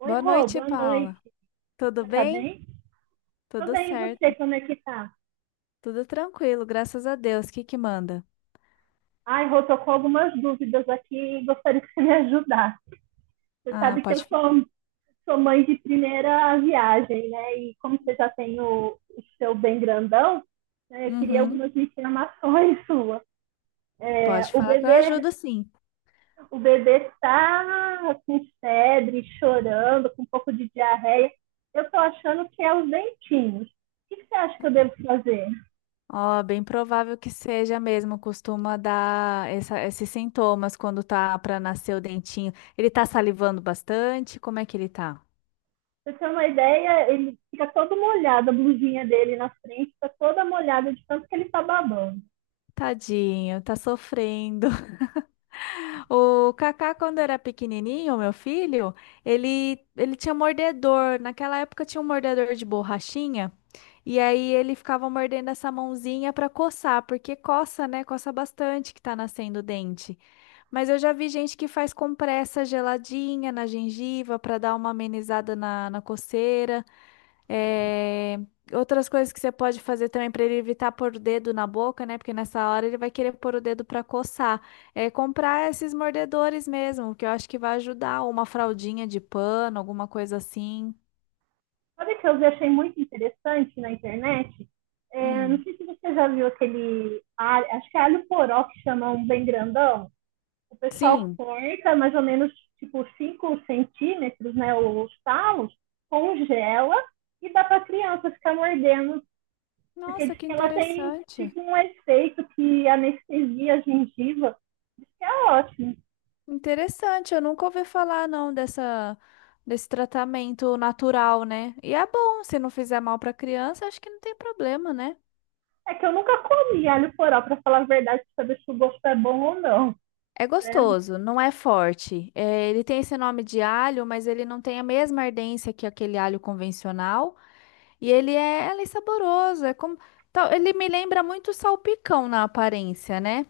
Oi, Boa Rô, noite, boa noite. Paula. Tudo Você tá bem? bem? Tô Tudo bem, e você, certo, como é que tá? tudo tranquilo, graças a Deus. O que que manda? Ai, Rô, tô com algumas dúvidas aqui e gostaria que você me ajudasse. Você Ah, sabe que eu pode falar? sou mãe de primeira viagem, né? E como você já tem o seu bem grandão, né, eu queria Uhum, algumas informações suas. É, pode falar que eu ajudo sim. o bebê tá com febre, chorando, com um pouco de diarreia. Eu tô achando que é os dentinhos. O que que você acha que eu devo fazer? Ó, bem provável que seja mesmo, costuma dar esses sintomas quando tá pra nascer o dentinho. Ele tá salivando bastante? Como é que ele tá? Pra você ter uma ideia, ele fica todo molhado, a blusinha dele na frente está toda molhada de tanto que ele está babando. Tadinho, tá sofrendo. O Kaká, quando era pequenininho, meu filho, ele tinha mordedor. Naquela época tinha um mordedor de borrachinha. E aí ele ficava mordendo essa mãozinha para coçar, porque coça, né? Coça bastante que tá nascendo o dente. Mas eu já vi gente que faz compressa geladinha na gengiva para dar uma amenizada na coceira. É, outras coisas que você pode fazer também para ele evitar pôr o dedo na boca, né? Porque nessa hora ele vai querer pôr o dedo para coçar. É comprar esses mordedores mesmo, que eu acho que vai ajudar. Ou uma fraldinha de pano, alguma coisa assim. Sabe o que eu achei muito interessante na internet? É, não Hum. sei se você já viu aquele alho, acho que é alho poró que chama um bem grandão. O pessoal Sim. corta mais ou menos tipo 5 centímetros, né, os talos, congela e dá para a criança ficar mordendo, porque Nossa, diz que que ela tem interessante. tipo um efeito que anestesia a gengiva, isso é ótimo. Interessante, eu nunca ouvi falar não dessa desse tratamento natural, né? E é bom, se não fizer mal para criança, acho que não tem problema, né? É que eu nunca comi alho poró, pra falar a verdade, pra saber se o gosto é bom ou não, É né? gostoso, não é forte. É, ele tem esse nome de alho, mas ele não tem a mesma ardência que aquele alho convencional. E ele é saboroso, ele me lembra muito salpicão na aparência, né?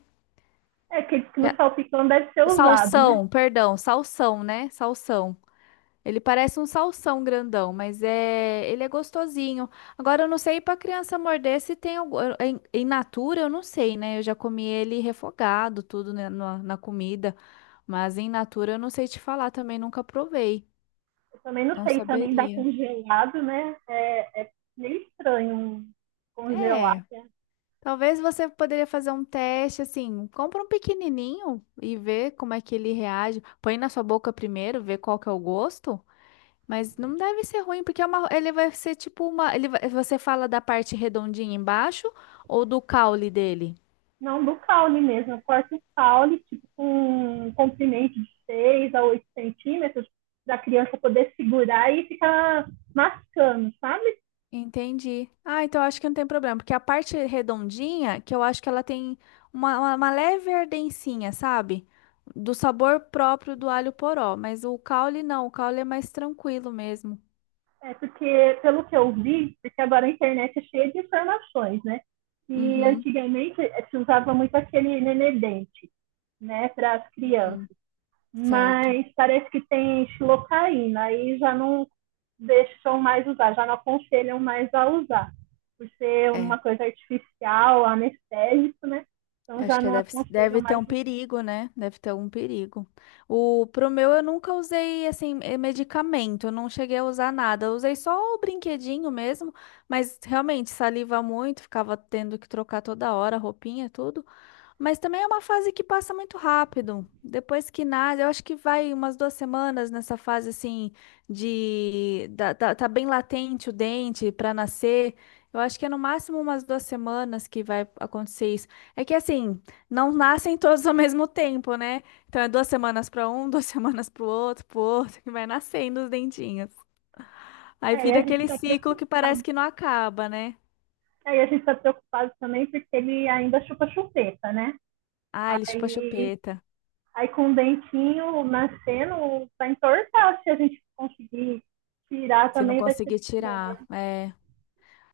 É que diz que no é- salpicão deve ser usado, né? Salsão, perdão, salsão, né? Salsão. Ele parece um salsão grandão, mas ele é gostosinho. Agora eu não sei para criança morder se tem algum, em natura, eu não sei, né? Eu já comi ele refogado, tudo né, na comida, mas em natura eu não sei te falar também, nunca provei. Eu também não Não sei, também dá saberia. congelado, né? É, é meio estranho um congelar, É, né? talvez você poderia fazer um teste assim, compra um pequenininho e vê como é que ele reage. Põe na sua boca primeiro, vê qual que é o gosto. Mas não deve ser ruim, porque ele vai ser tipo uma. Você fala da parte redondinha embaixo ou do caule dele? Não, do caule mesmo. Eu corto o caule, tipo, com um comprimento de 6 a 8 centímetros, pra criança poder segurar e ficar mascando, sabe? Entendi. Ah, então eu acho que não tem problema, porque a parte redondinha, que eu acho que ela tem uma leve ardencinha, sabe? Do sabor próprio do alho poró. Mas o caule não, o caule é mais tranquilo mesmo. É, porque, pelo que eu vi, porque agora a internet é cheia de informações, né? E Uhum. antigamente se usava muito aquele nenedente, né, para as crianças. Hum, certo. Mas parece que tem xilocaína, aí já não deixam mais usar, já não aconselham mais a usar, por ser uma É. coisa artificial, anestésico, né? Então Eu acho já que não aconselham deve ter mais um usar. perigo, né? Deve ter um perigo. O, eu nunca usei, assim, medicamento. Eu não cheguei a usar nada. Eu usei só o brinquedinho mesmo. Mas, realmente, saliva muito. Ficava tendo que trocar toda hora, roupinha, tudo. Mas também é uma fase que passa muito rápido. Depois que nasce, eu acho que vai umas duas semanas nessa fase assim de tá bem latente o dente para nascer. Eu acho que é no máximo umas duas semanas que vai acontecer isso. É que assim, não nascem todos ao mesmo tempo, né? Então é duas semanas para um, duas semanas para o outro, que vai nascendo os dentinhos. Aí É, e a vira gente aquele está ciclo que parece preocupado. que não acaba, né? Aí a gente está preocupado também porque ele ainda chupa chupeta, né? Ah, ele chupa a Aí chupeta. Aí com o dentinho nascendo, vai entortar. Se a gente conseguir tirar Se não também, vai ser conseguir bom, tirar, né? é.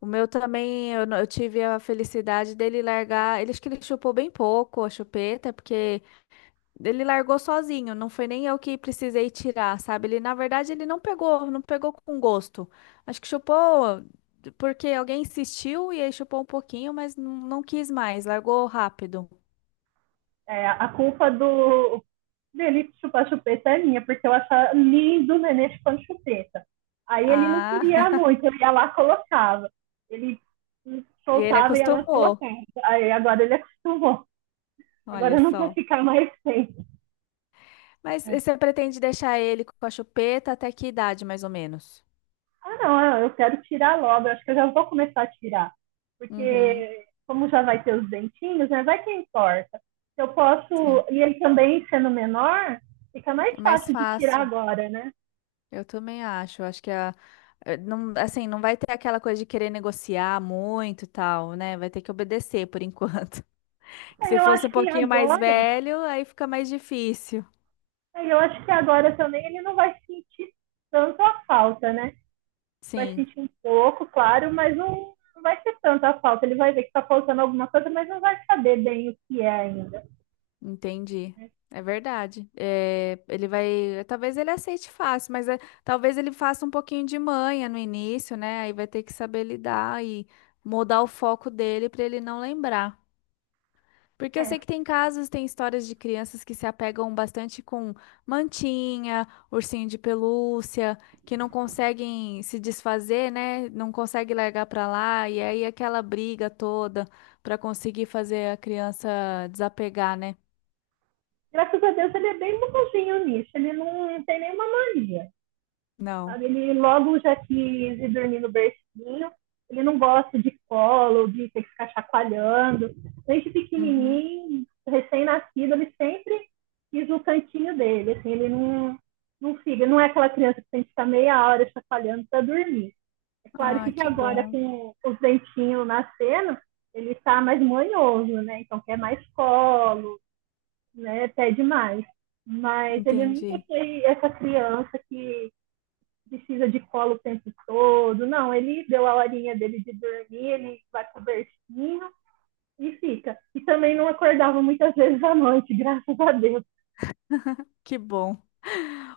O meu também, eu, não- eu tive a felicidade dele largar. Ele acho que ele chupou bem pouco a chupeta, porque ele largou sozinho, não foi nem eu que precisei tirar, sabe? Ele, na verdade, ele não pegou, não pegou com gosto. Acho que chupou porque alguém insistiu e aí chupou um pouquinho, mas não, não quis mais, largou rápido. É, a culpa do dele chupar chupeta é minha, porque eu achava lindo o neném chupando chupeta. Aí ele não Ah, queria muito, eu ia lá e colocava. Ele e ele soltava e ia lá e acostumou, colocava. Aí agora ele acostumou. olha Agora não quer só. ficar mais sem. Mas É. e você pretende deixar ele com a chupeta até que idade, mais ou menos? Ah, não, ah, eu quero tirar logo. Eu acho que eu já vou começar a tirar. Uhum, Porque, como já vai ter os dentinhos, né? Vai que importa. Eu posso. sim. E ele também sendo menor, fica mais É mais fácil de tirar fácil. agora, né? Eu também acho. Eu acho que não, assim, não vai ter aquela coisa de querer negociar muito e tal, né? Vai ter que obedecer por enquanto. Que Aí se eu fosse acho um que pouquinho mais agora. velho, aí fica mais difícil. Aí eu acho que agora também ele não vai sentir tanto a falta, né? Vai Sim, sentir um pouco, claro, mas não, não vai ser tanto a falta. Ele vai ver que tá faltando alguma coisa, mas não vai saber bem o que é ainda. entendi. Né? É verdade. Eh, ele vai. Talvez ele aceite fácil, talvez ele faça um pouquinho de manha no início, né? Aí vai ter que saber lidar e mudar o foco dele para ele não lembrar. Porque eu É, sei que tem casos, tem histórias de crianças que se apegam bastante com mantinha, ursinho de pelúcia, que não conseguem se desfazer, né? Não conseguem largar pra lá, e aí aquela briga toda pra conseguir fazer a criança desapegar, né? graças a Deus, ele é bem bonzinho nisso. Ele não tem nenhuma mania, Não. sabe? Ele logo já quis ir dormir no bercinho. Ele não gosta de colo, de ter que ficar chacoalhando. Desde Uhum. pequenininho, recém-nascido, ele sempre quis o cantinho dele. Assim, ele não fica, não é aquela criança que tem que ficar meia hora chacoalhando para dormir. É claro Ah, que que agora, bom. com os dentinhos nascendo, ele está mais manhoso, né? Então quer mais colo, né? Até demais. Mas ele nunca Entendi. foi essa criança que precisa de colo o tempo todo. Não, ele deu a horinha dele de dormir, ele vai pro bercinho e fica. E também não acordava muitas vezes à noite, graças a Deus. Que bom.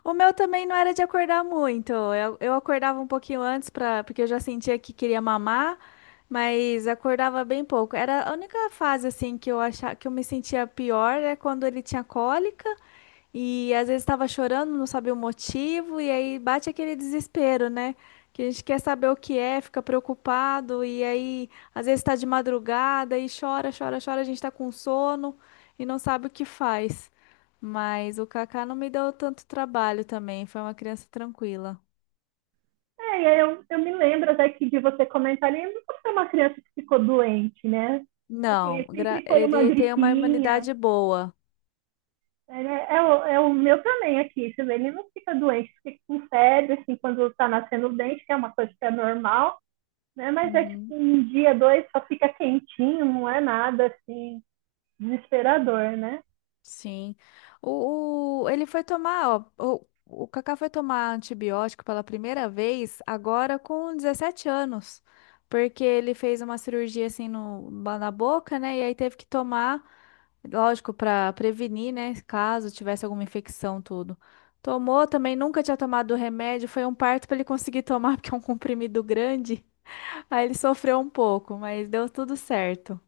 O meu também não era de acordar muito. Eu acordava um pouquinho antes para, porque eu já sentia que queria mamar, mas acordava bem pouco. Era a única fase assim que eu achava que eu me sentia pior é quando ele tinha cólica. E às vezes estava chorando, não sabia o motivo, e aí bate aquele desespero, né? Que a gente quer saber o que é, fica preocupado, e aí às vezes está de madrugada e chora, chora, chora, a gente está com sono e não sabe o que faz. Mas o Kaká não me deu tanto trabalho também, foi uma criança tranquila. É, eu me lembro até que de você comentar ali, eu nunca fui uma criança que ficou doente, né? Assim, Não, sempre foi uma ele tem uma gripinha. imunidade boa. Ele é o meu também aqui, você vê, ele não fica doente, fica com febre, assim, quando tá nascendo o dente, que é uma coisa que é normal, né? Mas é tipo Uhum. um dia, dois, só fica quentinho, não é nada, assim, desesperador, né? Sim. O- ele foi tomar, ó, o Kaká foi tomar antibiótico pela primeira vez agora com 17 anos, porque ele fez uma cirurgia assim no, na boca, né? E aí teve que tomar, lógico, para prevenir, né? Caso tivesse alguma infecção, tudo. Tomou também, nunca tinha tomado o remédio, foi um parto para ele conseguir tomar, porque é um comprimido grande. Aí ele sofreu um pouco, mas deu tudo certo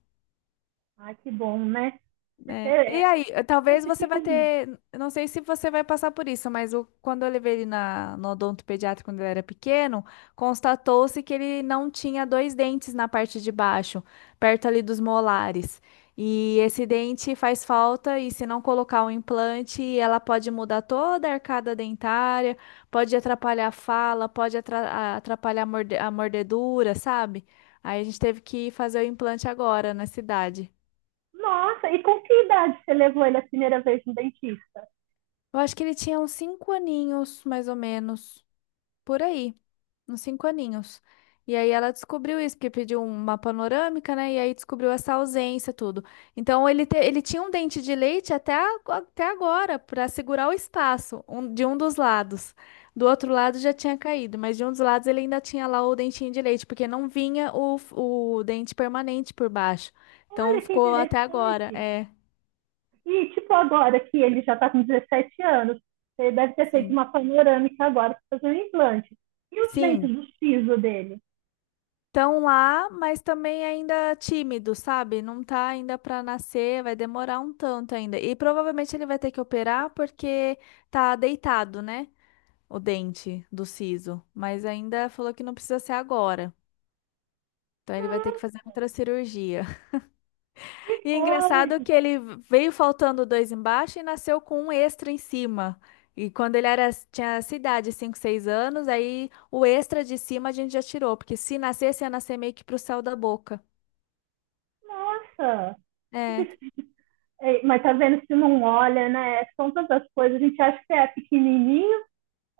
Ah, que bom, né? Porque né? E é, aí, eh, eu talvez você vai fico, ter, eu não sei se você vai passar por isso, mas quando eu levei ele no odontopediatra quando ele era pequeno, constatou-se que ele não tinha dois dentes na parte de baixo, perto ali dos molares. E esse dente faz falta, e se não colocar o implante, ela pode mudar toda a arcada dentária, pode atrapalhar a fala, pode atrapalhar a a mordedura, sabe? Aí a gente teve que fazer o implante agora na cidade. nossa, e com que idade você levou ele a primeira vez no dentista? Eu acho que ele tinha uns 5 aninhos, mais ou menos, por aí, uns 5 aninhos. E aí ela descobriu isso, porque pediu uma panorâmica, né? E aí descobriu essa ausência, tudo. Então ele tinha um dente de leite até, até agora, para segurar o espaço de um dos lados. Do outro lado já tinha caído, mas de um dos lados ele ainda tinha lá o dentinho de leite, porque não vinha o dente permanente por baixo. Então Olha que ficou até agora, interessante. é. E, tipo, agora que ele já está com 17 anos, ele deve ter feito Sim. uma panorâmica agora para fazer um implante. E os dentes Sim. do siso dele? Estão lá, mas também ainda tímido, sabe? Não tá ainda para nascer, vai demorar um tanto ainda. E provavelmente ele vai ter que operar porque tá deitado, né? O dente do siso. Mas ainda falou que não precisa ser agora. Então ele vai Nossa, ter que fazer outra cirurgia. que E é engraçado coisa! que ele veio faltando dois embaixo e nasceu com um extra em cima. E quando ele era, tinha essa idade, 5, 6 anos, aí o extra de cima a gente já tirou, porque se nascesse, ia nascer meio que pro céu da boca. Nossa! É. Mas tá vendo se não olha, né? São tantas coisas. A gente acha que é pequenininho,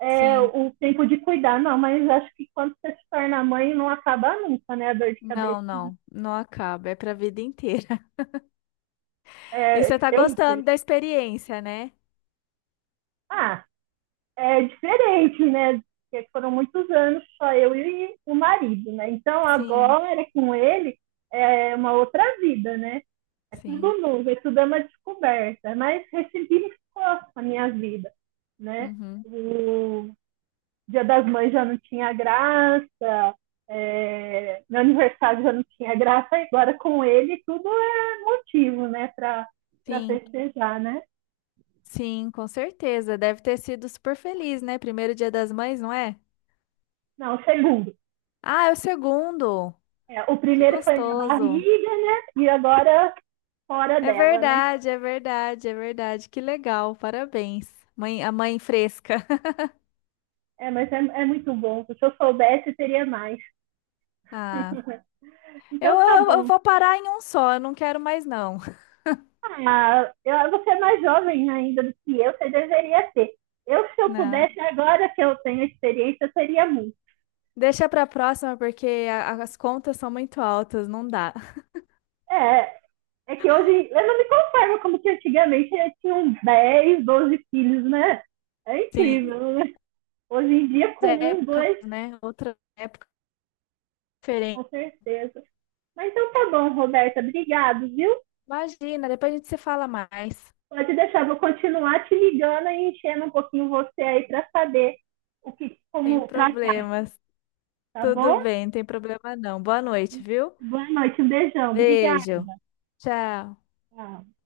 é Sim. o tempo de cuidar. Não, mas acho que quando você se torna mãe, não acaba nunca, né? A dor de cabeça. Não, não, não acaba, é pra vida inteira. E você É, tá eu gostando da experiência, né? ah, é diferente, né? Porque foram muitos anos só eu e o marido, né? Então Sim, agora é com ele é uma outra vida, né? É sim. tudo novo, é tudo é uma descoberta, mas ressignificou a minha vida, né? Uhum. O Dia das Mães já não tinha graça, é, meu aniversário já não tinha graça, agora com ele tudo é motivo, né, para Sim, festejar, né? sim, com certeza. Deve ter sido super feliz, né? Primeiro dia das mães, não é? Não, segundo. Ah, é o segundo. É, o Que primeiro foi minha gostoso. barriga, né? E agora fora É dela, né? verdade, é verdade, é verdade. Que legal. Parabéns. Mãe, a mãe fresca. É, mas é, é muito bom. Se eu soubesse, teria mais. Ah, então tá eu bom. vou parar em um só, eu não quero mais não. Ah, eu, você é mais jovem ainda do que eu, você deveria ter. Eu, se eu Não. pudesse, agora que eu tenho experiência, eu teria muito. Deixa pra próxima, porque as contas são muito altas, não dá. É, é que hoje eu não me conformo como que antigamente eu tinha uns 10, 12 filhos, né? É incrível, Sim, né? Hoje em dia, com um, épocas, dois, né? Outra época diferente. com certeza. Mas então tá bom, Roberta. Obrigado, viu? Imagina, depois a gente se fala mais. Pode deixar, vou continuar te ligando e enchendo um pouquinho você aí para saber o que, Sem como tratar, problemas. tá Tudo bom? bem, não tem problema não. Boa noite, viu? Boa noite, um beijão. Obrigada. Beijo. Tchau. Tchau.